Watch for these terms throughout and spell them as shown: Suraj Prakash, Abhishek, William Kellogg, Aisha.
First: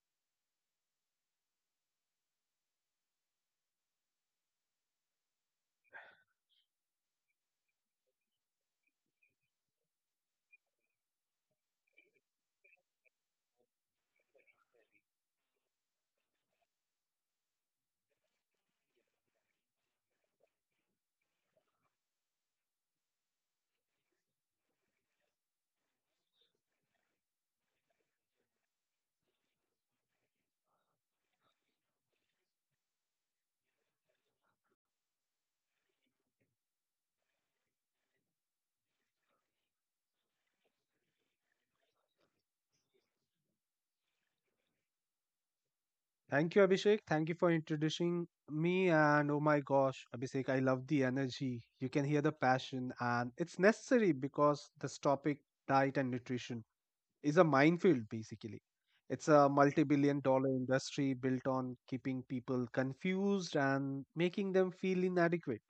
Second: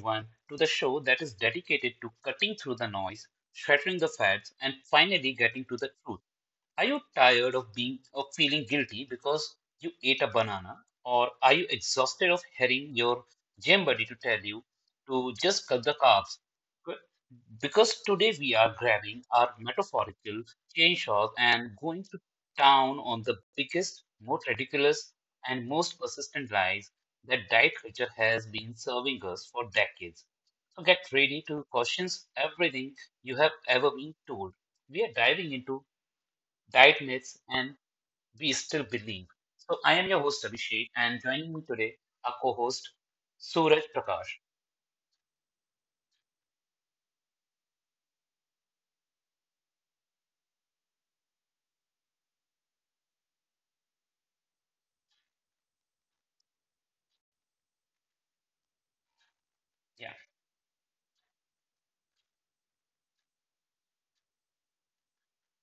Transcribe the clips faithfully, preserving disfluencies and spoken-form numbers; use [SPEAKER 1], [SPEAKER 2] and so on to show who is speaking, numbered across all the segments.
[SPEAKER 1] everyone, to the show that is dedicated to cutting through the noise, shattering the fads, and finally getting to the truth. Are you tired of being of feeling guilty because you ate a banana, or are you exhausted of hearing your gym buddy to tell you to just cut the carbs? Qu- Because today we are grabbing our metaphorical chainsaws and going to town on the biggest, most ridiculous, and most persistent lies that diet culture has been serving us for decades. So get ready to question everything you have ever been told. We are diving into diet myths, and we still believe. So I am your host Abhishek, and joining me today, our co-host Suraj Prakash.
[SPEAKER 2] Thank you, Abhishek. Thank you for introducing me. And oh my gosh, Abhishek, I love the energy. You can hear the passion, and it's necessary because this topic, diet and nutrition, is a minefield basically. It's a multi billion
[SPEAKER 1] Yeah.
[SPEAKER 2] dollar industry built on keeping people confused and making them feel inadequate.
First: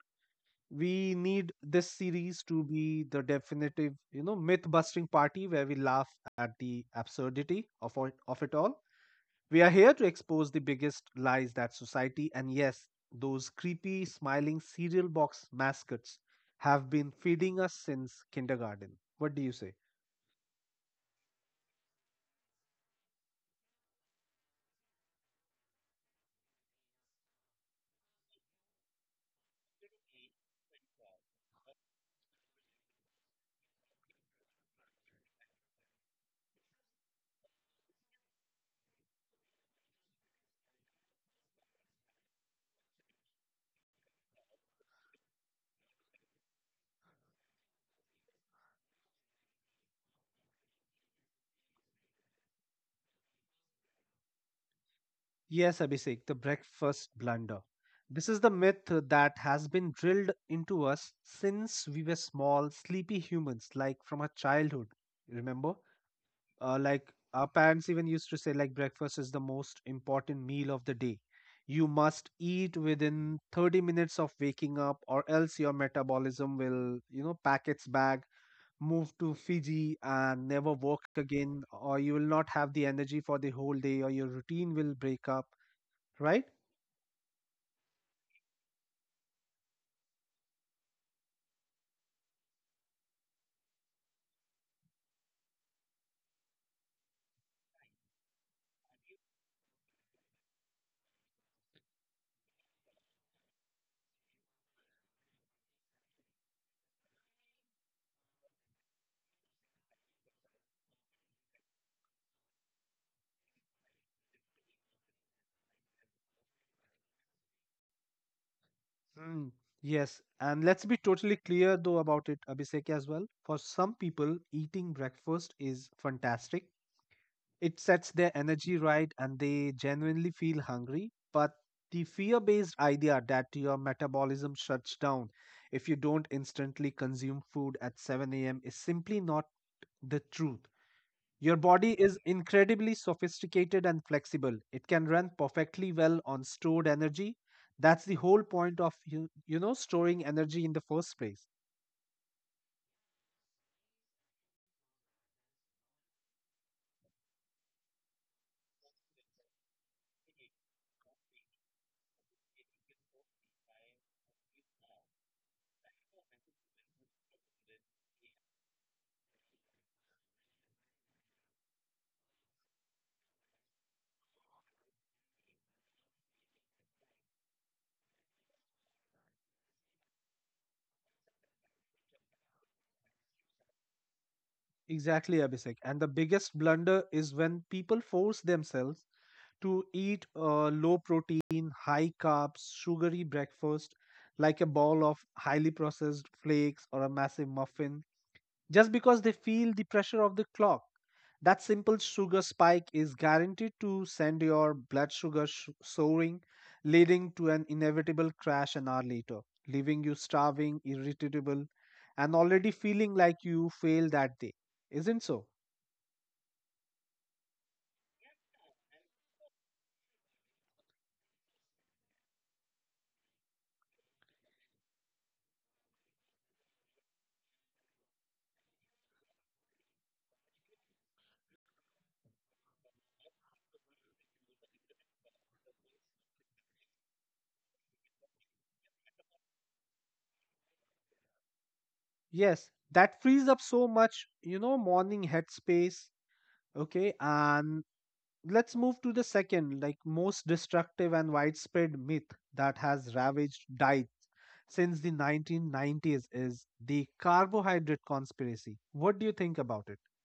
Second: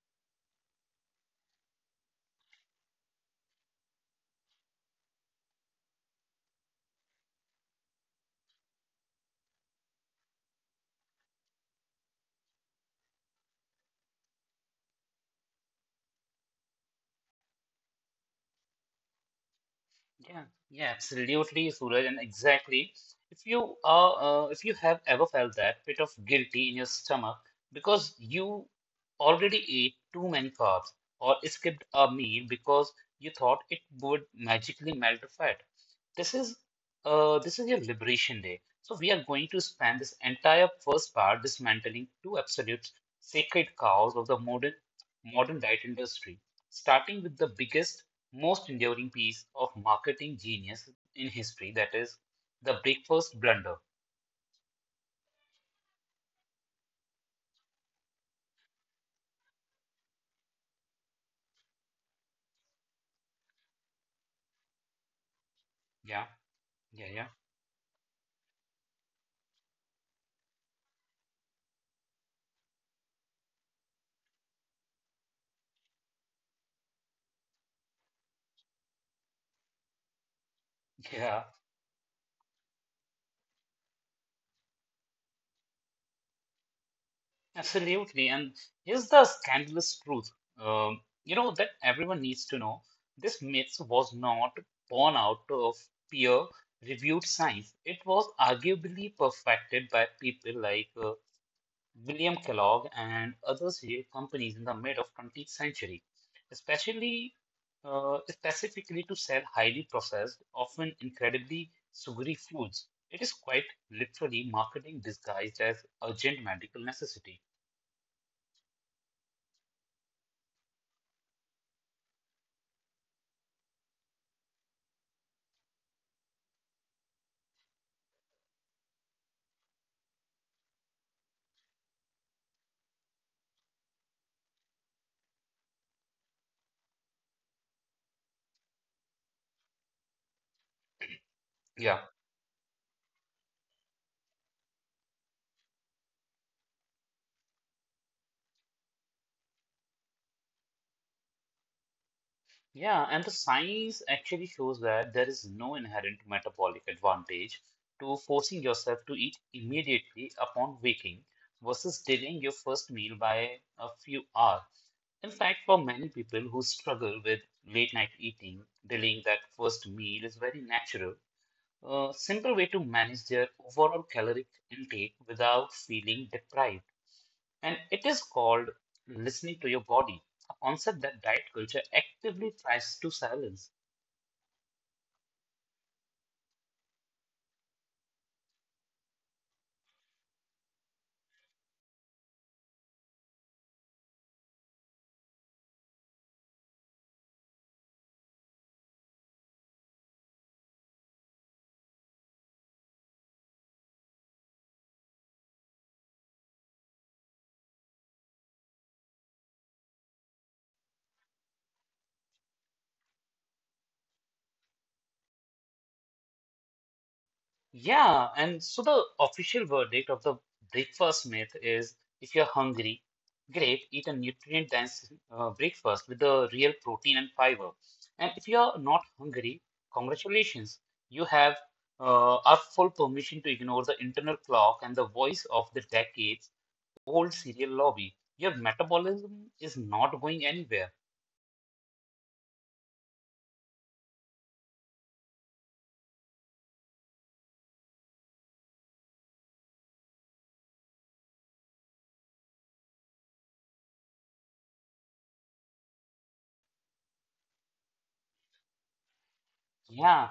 [SPEAKER 2] We need this series to be the definitive, you know, myth busting party where we laugh at the absurdity of, all, of it all. We are here to expose the biggest lies that society, and yes, those creepy smiling cereal box mascots have been feeding us since kindergarten. What do you say?
[SPEAKER 1] Yeah, yeah, absolutely, Suraj, and exactly. If you are, uh, if you have ever felt that bit of guilty in your stomach because you already ate too many carbs or skipped a meal because you thought it would magically melt the fat, this is, uh, this is your liberation day. So we are going to spend this entire first part dismantling two absolute sacred cows of the modern modern diet industry, starting with the biggest most enduring piece of marketing genius in history, that is the breakfast blunder.
[SPEAKER 2] Yes, Abhishek, the breakfast blunder. This is the myth that has been drilled into us since we were small, sleepy humans, like from our childhood. Remember?
[SPEAKER 1] yeah
[SPEAKER 2] Uh,
[SPEAKER 1] yeah
[SPEAKER 2] like,
[SPEAKER 1] yeah
[SPEAKER 2] our parents even used to say, like, breakfast is the most important meal of the day. You must eat within thirty minutes of waking up, or else your metabolism will, you know pack its bag, move to Fiji, and never work
[SPEAKER 1] Yeah,
[SPEAKER 2] again, or you will not have the energy for the whole day, or your routine will break up, right?
[SPEAKER 1] absolutely. And here's the scandalous truth, um, you know, that everyone needs to know. This myth was not born out of peer reviewed science. It was arguably perfected by people like uh, William Kellogg and other cereal companies in the mid of twentieth century, especially uh, specifically to sell highly processed, often incredibly sugary foods. It is quite literally marketing disguised as urgent medical necessity.
[SPEAKER 2] Mm, yes, and let's be totally clear though about it, Abhishek. As well, for some people eating breakfast is fantastic. It sets their energy right and they genuinely feel hungry. But the fear based idea that your metabolism shuts down if you don't instantly consume food at seven a m is simply not the truth. Your
[SPEAKER 1] Yeah.
[SPEAKER 2] body is incredibly sophisticated and flexible. It can run perfectly well on stored energy. That's the whole point of you, you know storing energy in the first place.
[SPEAKER 1] Yeah, and the science actually shows that there is no inherent metabolic advantage to forcing yourself to eat immediately upon waking versus delaying your first meal by a few hours. In fact, for many people who struggle with late night eating, delaying that first meal is very natural. A simple way to manage their overall caloric intake without feeling deprived, and it is called listening to your body, a concept that diet culture actively tries to silence.
[SPEAKER 2] Exactly, Abhishek. And the biggest blunder is when people force themselves to eat a low protein, high carbs, sugary breakfast, like a ball of highly processed flakes or a massive muffin just because they feel the pressure of the clock. That simple sugar spike is guaranteed to send your blood sugar sh- soaring, leading to an inevitable crash an hour later, leaving you starving, irritable, and already feeling like you failed that day. Isn't so?
[SPEAKER 1] Yeah, and so the official verdict of the breakfast myth is, if you're hungry, great, eat a nutrient dense uh, breakfast with the real protein and fiber. And if you're not hungry, congratulations, you have uh, our full permission to ignore the internal clock and the voice of the decades old cereal lobby. Your metabolism is not going anywhere.
[SPEAKER 2] Yes, that frees up so much, you know, morning headspace. Okay, and let's move to the second, like, most destructive and widespread myth that has ravaged diets since the nineteen nineties, is the carbohydrate conspiracy. What do you think about it?
[SPEAKER 1] Yeah,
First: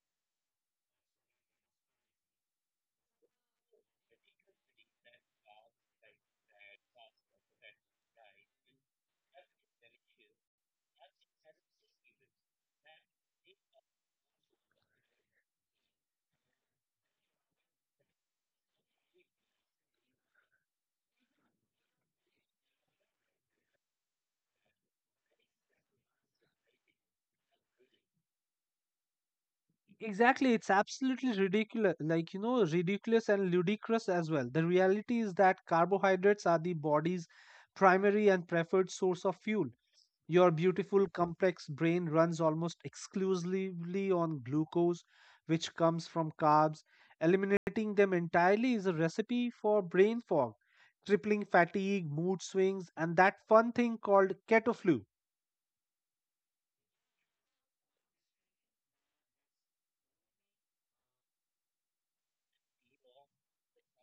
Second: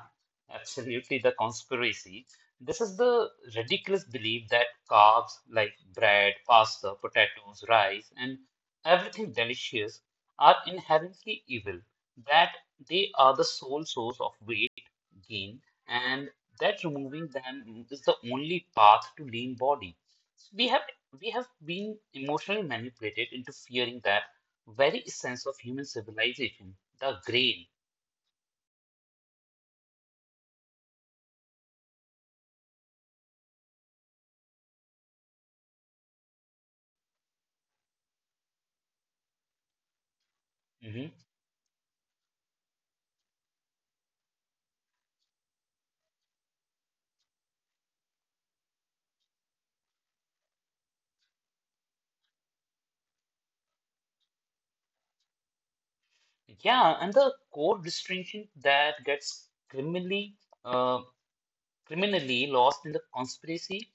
[SPEAKER 1] absolutely. The conspiracy. This is the ridiculous belief that carbs like bread, pasta, potatoes, rice, and everything delicious are inherently evil, that they are the sole source of weight gain, and that removing them is the only path to lean body. So we have we have been emotionally manipulated into fearing that very essence of human civilization, the grain.
[SPEAKER 2] Exactly, it's absolutely ridiculous, like, you know, ridiculous and ludicrous as well. The reality is that carbohydrates are the body's primary and preferred source of fuel. Your beautiful
[SPEAKER 1] Mm-hmm.
[SPEAKER 2] complex brain runs almost exclusively on glucose, which comes from carbs. Eliminating them entirely is a recipe for brain fog, crippling fatigue, mood swings, and that fun thing called keto flu.
[SPEAKER 1] Yeah, and the core distinction that gets criminally uh, criminally lost in the conspiracy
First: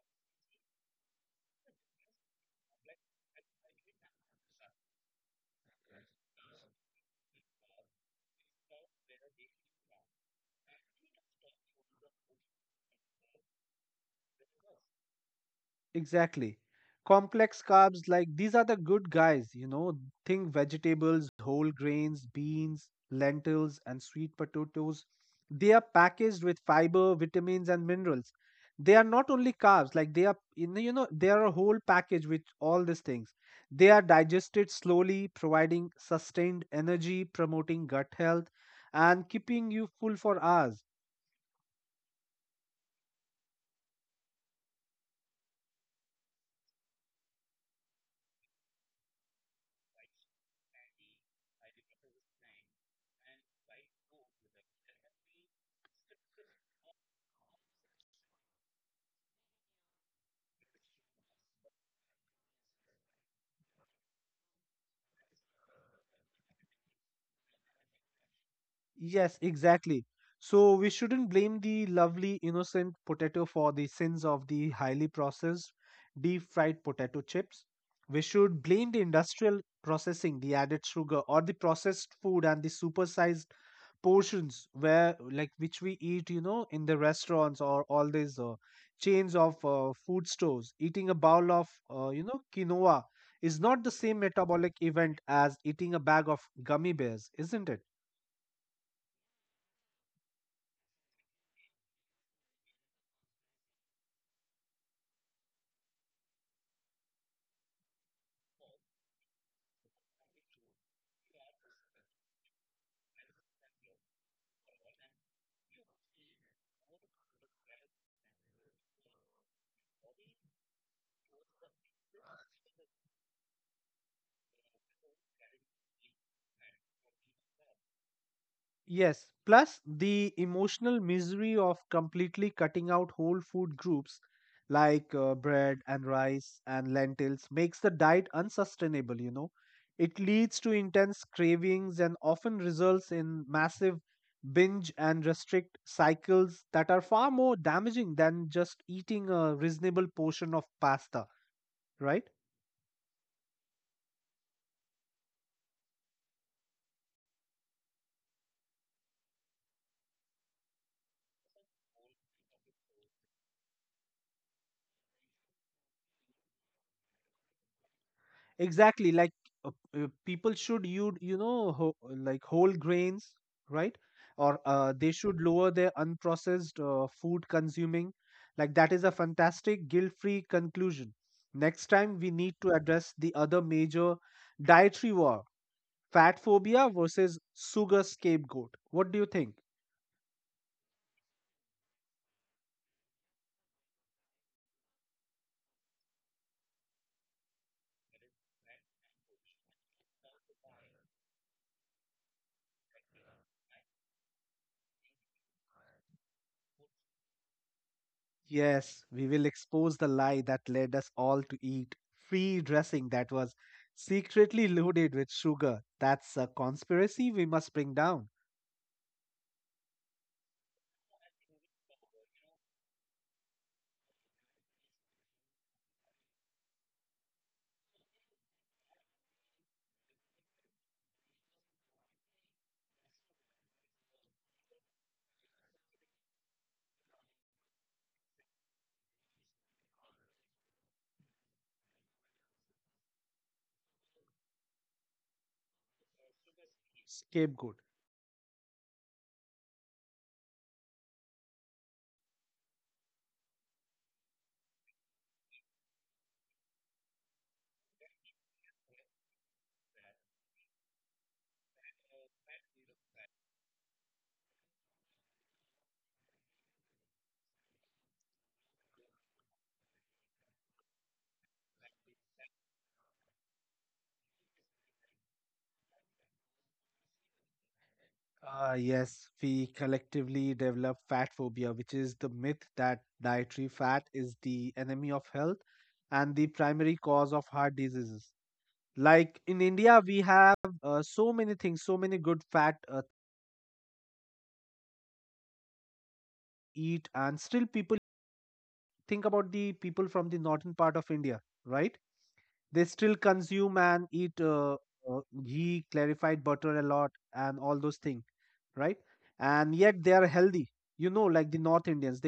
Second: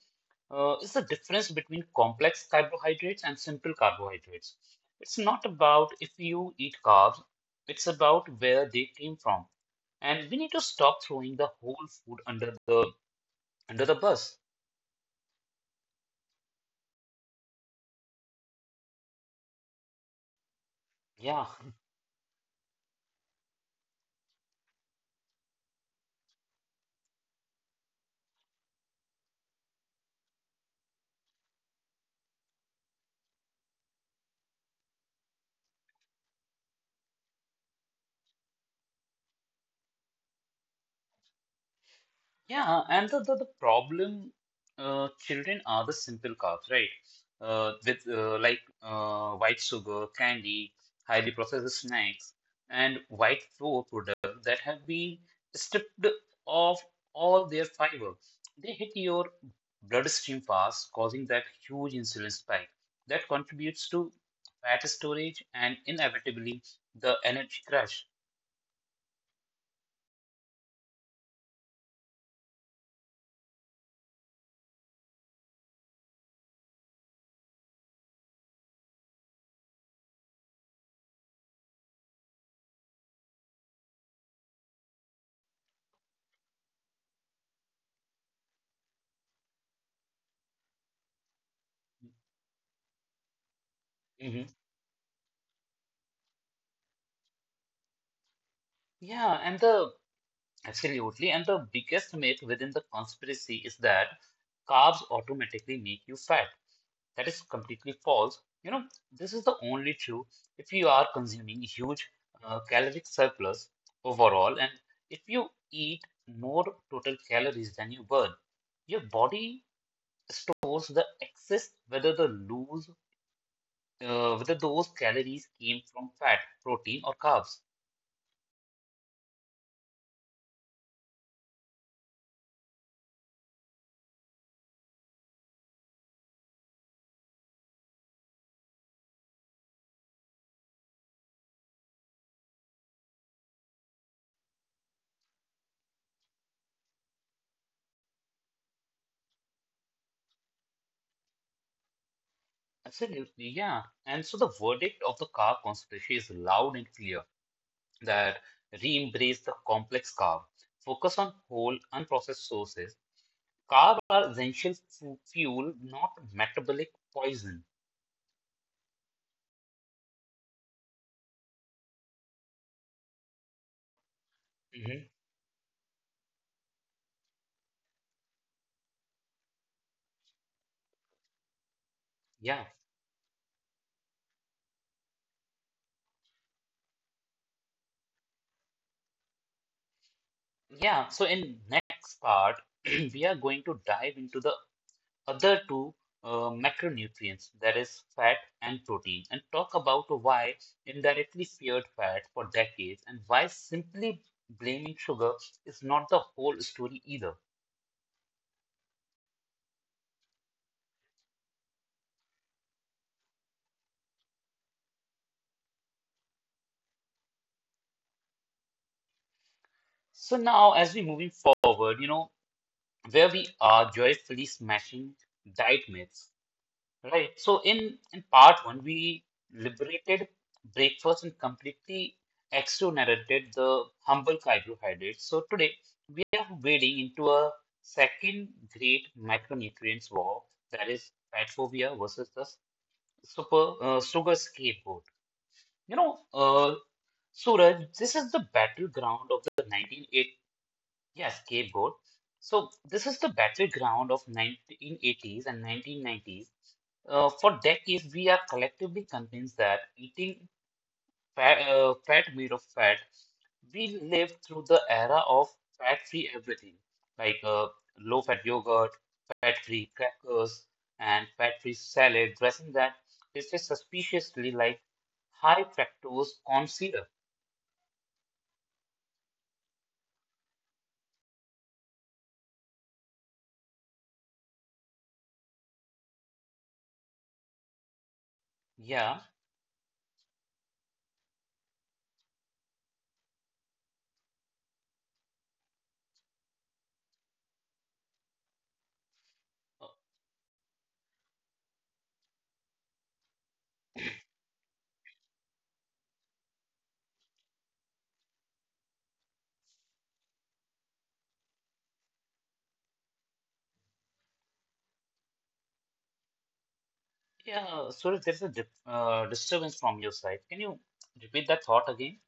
[SPEAKER 1] uh, is the difference between complex carbohydrates and simple carbohydrates. It's not about if you eat carbs, it's about where they came from. And we need to stop throwing the whole food under the under the bus.
[SPEAKER 2] Exactly. Complex carbs, like, these are the good guys, you know. Think vegetables,
[SPEAKER 1] Yeah.
[SPEAKER 2] whole grains, beans, lentils, and sweet potatoes. They are packaged with fiber, vitamins, and minerals. They are not only carbs, like, they are, in you know, they are a whole package with all these things. They are digested slowly, providing sustained energy, promoting gut health, and keeping you full for hours.
[SPEAKER 1] Yeah, and the, the, the problem uh, children are the simple carbs, right? Uh, with uh, like uh, white sugar, candy, highly processed snacks, and white flour products that have been stripped of all their fiber. They hit your bloodstream fast, causing that huge insulin spike that contributes to fat storage and inevitably the energy crash.
[SPEAKER 2] Yes, exactly. So we shouldn't blame the lovely innocent potato for the sins of the highly processed deep fried potato chips. We should blame the industrial processing, the added sugar, or the processed food and the supersized portions where, like, which we eat, you know, in the restaurants or all these uh, chains of uh, food stores. Eating a bowl of uh, you know quinoa is not the same
[SPEAKER 1] Mhm.
[SPEAKER 2] metabolic event as eating a bag of gummy bears, isn't it?
[SPEAKER 1] Yeah, and the Absolutely. And the biggest myth within the conspiracy is that carbs automatically make you fat. That is completely false. You know, this is the only true if you are consuming huge uh, caloric surplus overall, and if you eat more total calories than you burn, your body stores the excess, whether the lose, uh, whether those calories came from fat, protein, or carbs.
[SPEAKER 2] Yes, plus the emotional misery of completely cutting out whole food groups like uh, bread and rice and lentils makes the diet unsustainable, you know. It leads to intense cravings and often results in massive binge and restrict cycles that are far more damaging than just eating a reasonable portion of pasta, right?
[SPEAKER 1] Absolutely, yeah. And so the verdict of the car conspiracy is loud and clear that re-embrace the complex car, focus on whole, unprocessed sources. Carbs are essential fu- fuel, not metabolic poison.
[SPEAKER 2] Exactly, like, uh, uh, people should use, you know, ho- like, whole grains, right? Or uh, they
[SPEAKER 1] Mhm.
[SPEAKER 2] should lower their unprocessed uh, food consuming. Like, that is a fantastic guilt-free conclusion. Next time we need to
[SPEAKER 1] Yeah,
[SPEAKER 2] address the other major dietary war, fat phobia versus sugar scapegoat. What do you think?
[SPEAKER 1] yeah. So in next part, we are going to dive into the other two uh, macronutrients, that is fat and protein, and talk about why indirectly feared fat for decades and why simply blaming sugar is not the whole story either.
[SPEAKER 2] Yes, we will expose the lie that led us all to eat free dressing that was secretly loaded with sugar. That's a conspiracy we must bring down.
[SPEAKER 1] So now, as we moving forward, you know, where we are joyfully smashing diet myths. Right. So in in part one, we liberated breakfast and completely exonerated the humble carbohydrates. So today we are wading into a second great micronutrients war, that is fat phobia versus the super uh, sugar scapegoat. You know, uh,
[SPEAKER 2] Scapegoat.
[SPEAKER 1] Suraj, this is the battleground of the nineteen eighties. Yeah, scapegoat. So this is the battleground of nineteen eighties and nineteen nineties, uh, for decades, we are collectively convinced that eating fat, uh, fat made of fat, we lived through the era of fat-free everything, like uh, low-fat yogurt, fat-free crackers, and fat-free salad, dressing that tasted suspiciously like high fructose corn syrup.
[SPEAKER 2] Ah, yes, we collectively develop fat phobia, which is the myth that dietary fat is the enemy of health and the primary cause of heart diseases.
[SPEAKER 1] Yeah,
[SPEAKER 2] Like in India, we have uh, so many things, so many good fat uh, eat, and still people think about the
[SPEAKER 1] uh,
[SPEAKER 2] people from the northern part of India, right? They still consume and eat uh, uh, ghee, clarified butter a lot, and all those things, right? And yet they are healthy. You know, like the North Indians,
[SPEAKER 1] yeah. So there's a dip, uh, disturbance from your side. Can you repeat that thought again?